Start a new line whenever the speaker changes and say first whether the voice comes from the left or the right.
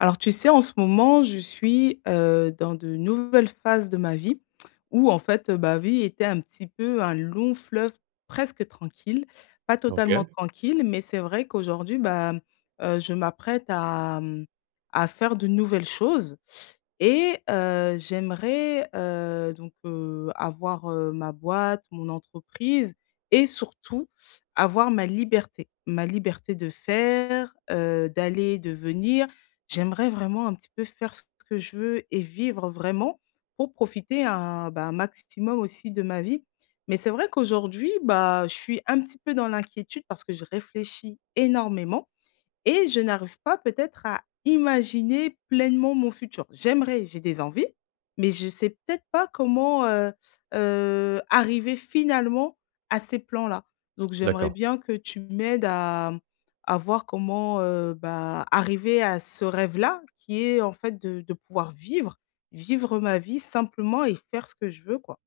left: Alors tu sais, en ce moment, je suis, dans de nouvelles phases de ma vie où en fait, ma vie était un petit peu un long fleuve presque tranquille. Pas totalement
right: OK,
left: tranquille, mais c'est vrai qu'aujourd'hui, bah, je m'apprête à, à faire de nouvelles choses et j'aimerais, donc avoir, ma boîte, mon entreprise et surtout avoir ma liberté. Ma liberté de faire, d'aller, de venir. J'aimerais vraiment un petit peu faire ce que je veux et vivre vraiment pour profiter un, bah, un maximum aussi de ma vie. Mais c'est vrai qu'aujourd'hui, bah, je suis un petit peu dans l'inquiétude parce que je réfléchis énormément et je n'arrive pas peut-être à imaginer pleinement mon futur. J'aimerais, j'ai des envies, mais je sais peut-être pas comment, arriver finalement à ces plans-là. Donc j'aimerais
right: d'accord.
left: bien que tu m'aides à voir comment, bah, arriver à ce rêve-là qui est en fait de pouvoir vivre, vivre ma vie simplement et faire ce que je veux, quoi.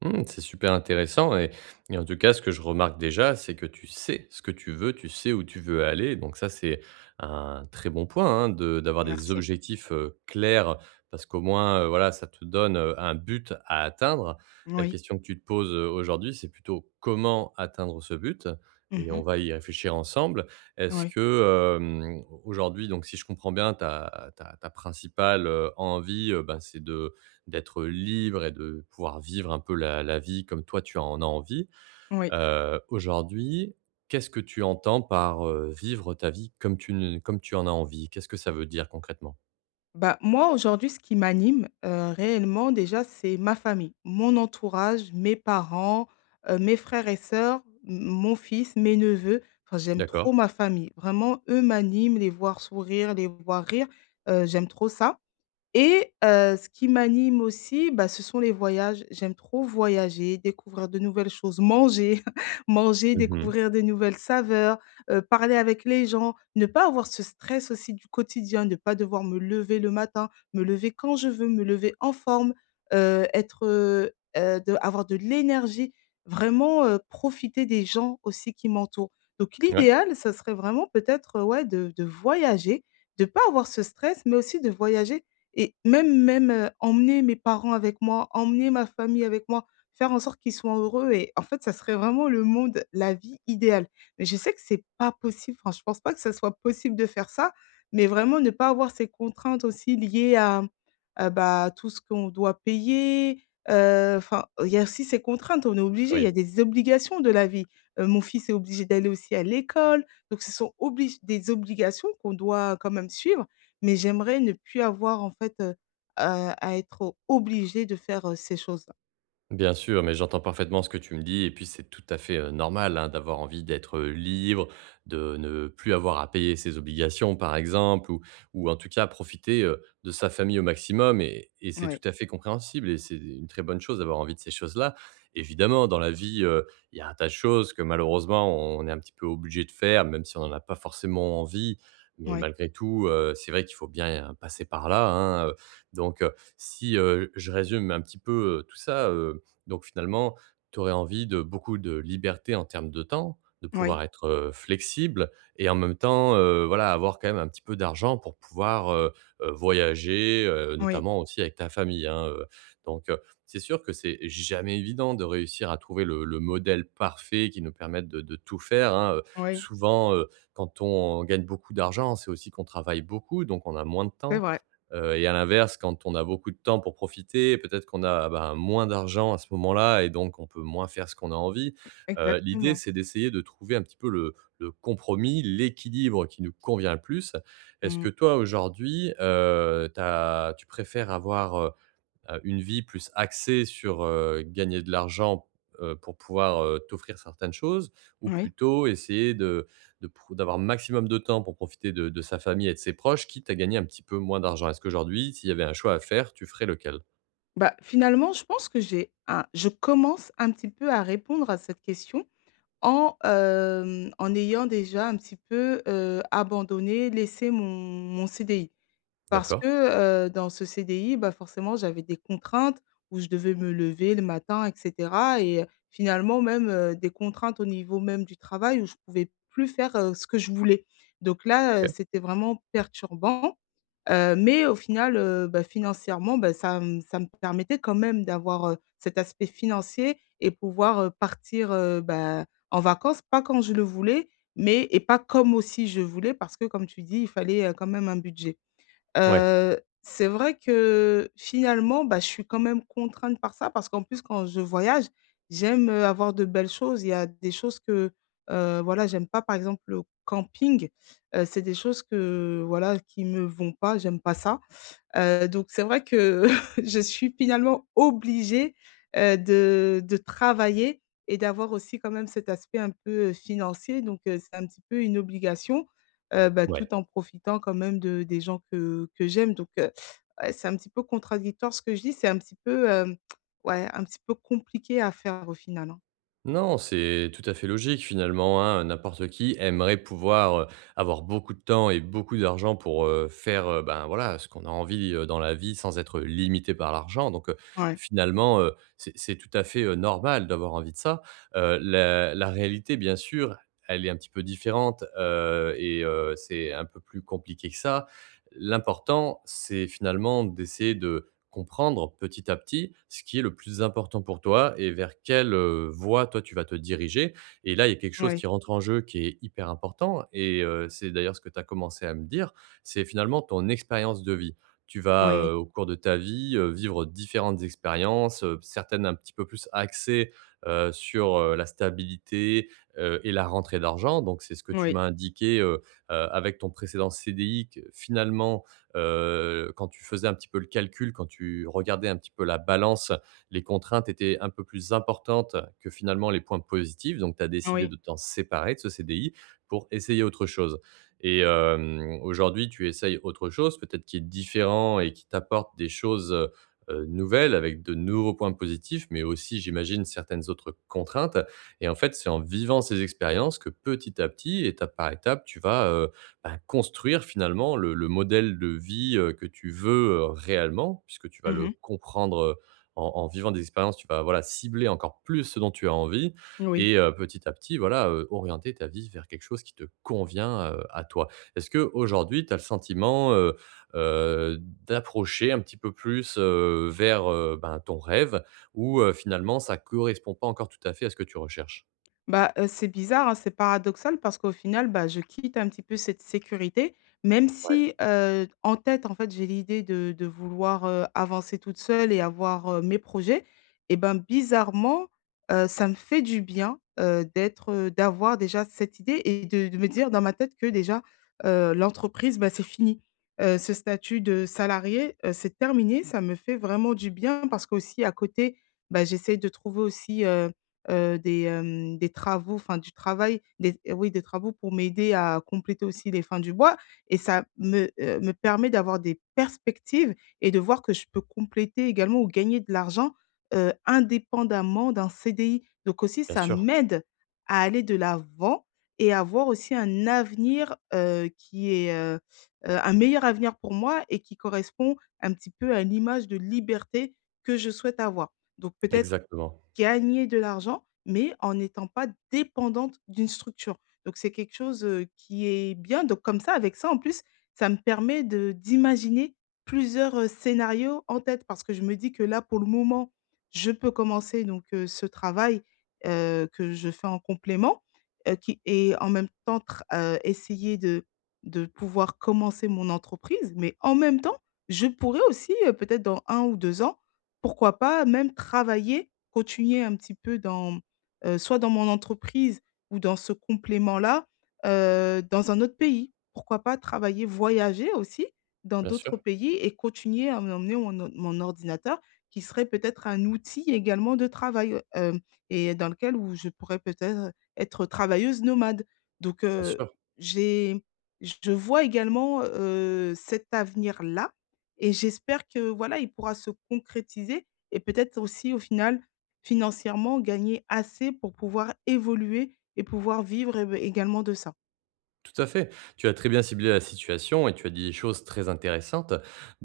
right: Mmh, c'est super intéressant et en tout cas, ce que je remarque déjà, c'est que tu sais ce que tu veux, tu sais où tu veux aller. Donc ça, c'est un très bon point, hein, de d'avoir des
left: Merci.
right: objectifs, clairs parce qu'au moins, voilà, ça te donne, un but à atteindre. La
left: Oui.
right: question que tu te poses, aujourd'hui, c'est plutôt comment atteindre ce but et
left: Mmh.
right: on va y réfléchir ensemble. Est-ce
left: Oui.
right: que, aujourd'hui, donc si je comprends bien, ta principale, envie, ben, c'est de d'être libre et de pouvoir vivre un peu la vie comme toi tu en as envie.
left: Oui.
right: Aujourd'hui, qu'est-ce que tu entends par, vivre ta vie comme tu ne comme tu en as envie? Qu'est-ce que ça veut dire concrètement?
left: Bah, moi, aujourd'hui, ce qui m'anime, réellement, déjà, c'est ma famille, mon entourage, mes parents, mes frères et sœurs, m mon fils, mes neveux. Enfin, j'aime
right: D'accord.
left: trop ma famille. Vraiment, eux m'animent, les voir sourire, les voir rire, j'aime trop ça. Et ce qui m'anime aussi, bah, ce sont les voyages. J'aime trop voyager, découvrir de nouvelles choses, manger, manger,
right: Mmh.
left: découvrir de nouvelles saveurs, parler avec les gens, ne pas avoir ce stress aussi du quotidien, ne pas devoir me lever le matin, me lever quand je veux, me lever en forme, heu, être, heu de avoir de l'énergie, vraiment, profiter des gens aussi qui m'entourent. Donc
right: Ouais,
left: l'idéal, ça serait vraiment peut-être, ouais, de voyager, de pas avoir ce stress, mais aussi de voyager et même même, emmener mes parents avec moi, emmener ma famille avec moi, faire en sorte qu'ils soient heureux et en fait, ça serait vraiment le monde, la vie idéale. Mais je sais que c'est pas possible, enfin, je pense pas que ça soit possible de faire ça, mais vraiment ne pas avoir ces contraintes aussi liées à, bah, tout ce qu'on doit payer, enfin, il y a aussi ces contraintes, on est obligé, il y a
right: oui.
left: des obligations de la vie. Mon fils est obligé d'aller aussi à l'école, donc ce sont oblige des obligations qu'on doit quand même suivre, mais j'aimerais ne plus avoir en fait, à être obligée de faire, ces choses-là.
right: Bien sûr, mais j'entends parfaitement ce que tu me dis et puis c'est tout à fait normal, hein, d'avoir envie d'être libre, de ne plus avoir à payer ses obligations par exemple, ou en tout cas profiter de sa famille au maximum et c'est
left: Oui,
right: tout à fait compréhensible et c'est une très bonne chose d'avoir envie de ces choses-là. Évidemment, dans la vie, il y a un tas de choses que malheureusement on est un petit peu obligé de faire, même si on n'en a pas forcément envie. Mais
left: oui,
right: malgré tout, c'est vrai qu'il faut bien passer par là, hein, donc, si je résume un petit peu tout ça, donc finalement, tu aurais envie de beaucoup de liberté en termes de temps, de
left: oui,
right: pouvoir être, flexible et en même temps, voilà, avoir quand même un petit peu d'argent pour pouvoir, voyager,
left: oui,
right: notamment aussi avec ta famille, hein, Donc, c'est sûr que c'est jamais évident de réussir à trouver le modèle parfait qui nous permette de tout faire, hein,
left: oui,
right: Souvent, quand on gagne beaucoup d'argent, c'est aussi qu'on travaille beaucoup, donc on a moins de
left: c'est
right: temps.
left: vrai,
right: Et à l'inverse, quand on a beaucoup de temps pour profiter, peut-être qu'on a, ben, moins d'argent à ce moment-là et donc on peut moins faire ce qu'on a envie. L'idée,
left: exactement.
right: c'est d'essayer de trouver un petit peu le compromis, l'équilibre qui nous convient le plus. Est-ce
left: Mmh,
right: que toi, aujourd'hui, tu préfères avoir, une vie plus axée sur, gagner de l'argent, pour pouvoir, t'offrir certaines choses ou
left: oui.
right: plutôt essayer de pro d'avoir un maximum de temps pour profiter de sa famille et de ses proches, quitte à gagner un petit peu moins d'argent? Est-ce qu'aujourd'hui, s'il y avait un choix à faire, tu ferais lequel?
left: Bah, finalement, je pense que j'ai un je commence un petit peu à répondre à cette question en, en ayant déjà un petit peu, abandonné, laissé mon CDI. Parce
right: D'accord.
left: que, dans ce CDI, bah, forcément, j'avais des contraintes où je devais me lever le matin et cetera et finalement même, des contraintes au niveau même du travail où je pouvais plus faire, ce que je voulais. Donc là,
right: OK.
left: c'était vraiment perturbant, mais au final, bah, financièrement, bah, ça me permettait quand même d'avoir, cet aspect financier et pouvoir, partir, bah, en vacances, pas quand je le voulais, mais et pas comme aussi je voulais parce que comme tu dis, il fallait, quand même un budget.
right: Ouais.
left: C'est vrai que finalement, bah, je suis quand même contrainte par ça parce qu'en plus quand je voyage, j'aime, avoir de belles choses. Il y a des choses que, voilà, j'aime pas par exemple le camping, c'est des choses que, voilà, qui me vont pas, j'aime pas ça. Donc c'est vrai que je suis finalement obligée, de travailler et d'avoir aussi quand même cet aspect un peu, financier donc c'est un petit peu une obligation, bah,
right: Ouais.
left: tout en profitant quand même de des gens que j'aime donc ouais, c'est un petit peu contradictoire ce que je dis, c'est un petit peu, ouais, un petit peu compliqué à faire au final, hein.
right: Non, c'est tout à fait logique finalement, hein. N'importe qui aimerait pouvoir, avoir beaucoup de temps et beaucoup d'argent pour, faire, ben, voilà, ce qu'on a envie, dans la vie sans être limité par l'argent, donc
left: Ouais,
right: finalement, c'est tout à fait, normal d'avoir envie de ça. La réalité bien sûr, elle est un petit peu différente, et c'est un peu plus compliqué que ça. L'important, c'est finalement d'essayer de comprendre petit à petit ce qui est le plus important pour toi et vers quelle, voie toi tu vas te diriger et là, il y a quelque chose
left: ouais,
right: qui rentre en jeu qui est hyper important et c'est d'ailleurs ce que tu as commencé à me dire, c'est finalement ton expérience de vie. Tu vas,
left: oui,
right: au cours de ta vie, vivre différentes expériences, certaines un petit peu plus axées, sur, la stabilité, et la rentrée d'argent, donc c'est ce que tu
left: oui,
right: m'as indiqué, avec ton précédent CDI. Que finalement quand tu faisais un petit peu le calcul, quand tu regardais un petit peu la balance, les contraintes étaient un peu plus importantes que finalement les points positifs, donc tu as décidé
left: oui.
right: de t'en séparer de ce CDI pour essayer autre chose et aujourd'hui, tu essayes autre chose peut-être qui est différent et qui t'apporte des choses, nouvelles, avec de nouveaux points positifs, mais aussi j'imagine certaines autres contraintes et en fait, c'est en vivant ces expériences que petit à petit, étape par étape, tu vas, bah, construire finalement le modèle de vie, que tu veux, réellement, puisque tu vas le
left: Mmh.
right: comprendre, en vivant des expériences. Tu vas, voilà, cibler encore plus ce dont tu as envie
left: Oui.
right: et petit à petit, voilà, orienter ta vie vers quelque chose qui te convient, à toi. Est-ce que aujourd'hui tu as le sentiment, heu, d'approcher un petit peu plus, vers, ben, ton rêve ou finalement ça correspond pas encore tout à fait à ce que tu recherches?
left: Bah, c'est bizarre, hein, c'est paradoxal parce qu'au final, bah, je quitte un petit peu cette sécurité, même
right: Ouais.
left: si, en tête, en fait, j'ai l'idée de vouloir, avancer toute seule et avoir, mes projets et ben, bizarrement, ça me fait du bien, d'être, d'avoir déjà cette idée et de me dire dans ma tête que déjà, l'entreprise, bah, c'est fini. Ce statut de salarié, c'est terminé, ça me fait vraiment du bien parce qu'aussi à côté, bah, j'essaie de trouver aussi, des travaux, enfin du travail, des oui des travaux pour m'aider à compléter aussi les fins du mois et ça me, me permet d'avoir des perspectives et de voir que je peux compléter également ou gagner de l'argent, indépendamment d'un CDI. Donc aussi
right: Bien
left: ça
right: sûr,
left: m'aide à aller de l'avant et avoir aussi un avenir, un meilleur avenir pour moi et qui correspond un petit peu à l'image de liberté que je souhaite avoir. Donc peut-être
right: exactement.
left: gagner de l'argent, mais en n'étant pas dépendante d'une structure. Donc c'est quelque chose, qui est bien. Donc comme ça, avec ça, en plus, ça me permet de d'imaginer plusieurs, scénarios en tête parce que je me dis que là, pour le moment, je peux commencer donc, ce travail, que je fais en complément, qui et en même temps tr essayer de pouvoir commencer mon entreprise. Mais en même temps, je pourrais aussi, peut-être dans un ou 2 ans, pourquoi pas même travailler, continuer un petit peu dans, soit dans mon entreprise ou dans ce complément-là, dans un autre pays. Pourquoi pas travailler, voyager aussi dans
right: Bien
left: d'autres
right: sûr,
left: pays et continuer à emmener mon ordinateur qui serait peut-être un outil également de travail, et dans lequel où je pourrais peut-être être travailleuse nomade. Donc
right: bien sûr.
left: j'ai je vois également, cet avenir-là et j'espère que voilà, il pourra se concrétiser et peut-être aussi au final, financièrement, gagner assez pour pouvoir évoluer et pouvoir vivre, beh, également de ça.
right: Tout à fait. Tu as très bien ciblé la situation et tu as dit des choses très intéressantes.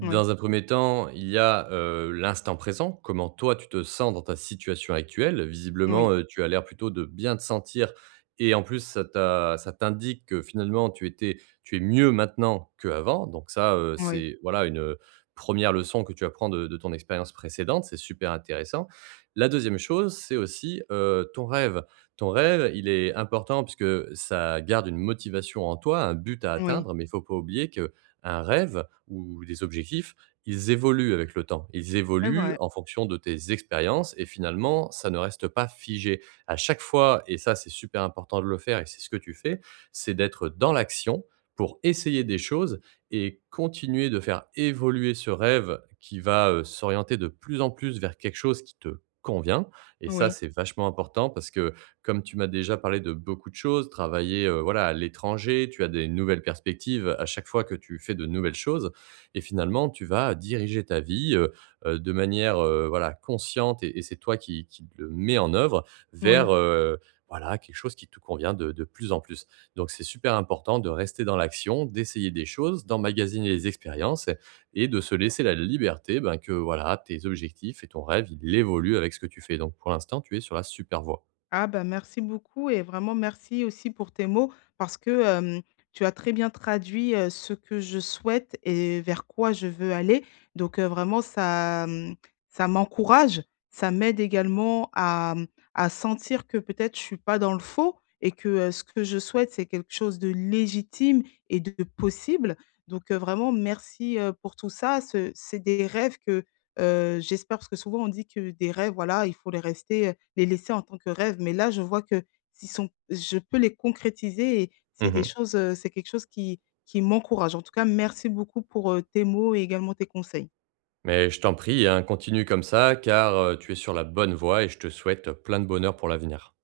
left: Oui,
right: un premier temps, il y a l'instant présent, comment toi tu te sens dans ta situation actuelle.
left: oui,
right: Visiblement, tu as l'air plutôt de bien te sentir et en plus, ça t'indique que finalement tu, étais, tu es mieux maintenant qu'avant. Donc ça,
left: oui,
right: c'est voilà une première leçon que tu apprends de ton expérience précédente. C'est super intéressant. La deuxième chose, c'est aussi ton rêve. Ton rêve, il est important puisque ça garde une motivation en toi, un but à
left: oui,
right: atteindre, mais il faut pas oublier que un rêve ou des objectifs, ils évoluent avec le temps. Ils
left: c'est
right: évoluent
left: vrai.
right: en fonction de tes expériences et finalement, ça ne reste pas figé. À chaque fois, et ça c'est super important de le faire et c'est ce que tu fais, c'est d'être dans l'action pour essayer des choses et continuer de faire évoluer ce rêve qui va s'orienter de plus en plus vers quelque chose qui te convient. Et ça,
left: Oui,
right: c'est vachement important parce que comme tu m'as déjà parlé de beaucoup de choses, travailler, voilà, à l'étranger, tu as des nouvelles perspectives à chaque fois que tu fais de nouvelles choses et finalement tu vas diriger ta vie, de manière, voilà, consciente et c'est toi qui le mets en œuvre
left: oui.
right: vers, voilà, quelque chose qui te convient de plus en plus. Donc c'est super important de rester dans l'action, d'essayer des choses, d'emmagasiner les expériences et de se laisser la liberté, ben, que, voilà, tes objectifs et ton rêve, il évolue avec ce que tu fais. Donc pour l'instant, tu es sur la super voie.
left: Ah bah, merci beaucoup et vraiment merci aussi pour tes mots parce que, tu as très bien traduit, ce que je souhaite et vers quoi je veux aller. Donc, vraiment ça, ça m'encourage, ça m'aide également à, à sentir que peut-être je suis pas dans le faux et que, ce que je souhaite, c'est quelque chose de légitime et de possible. Donc, vraiment merci, pour tout ça. Ce C'est des rêves que, j'espère parce que souvent on dit que des rêves, voilà, il faut les rester, les laisser en tant que rêve, mais là, je vois que s'ils sont je peux les concrétiser et c'est des
right: Mmh.
left: choses, c'est quelque chose qui m'encourage. En tout cas, merci beaucoup pour, tes mots et également tes conseils.
right: Mais je t'en prie, hein, continue comme ça, car tu es sur la bonne voie et je te souhaite plein de bonheur pour l'avenir.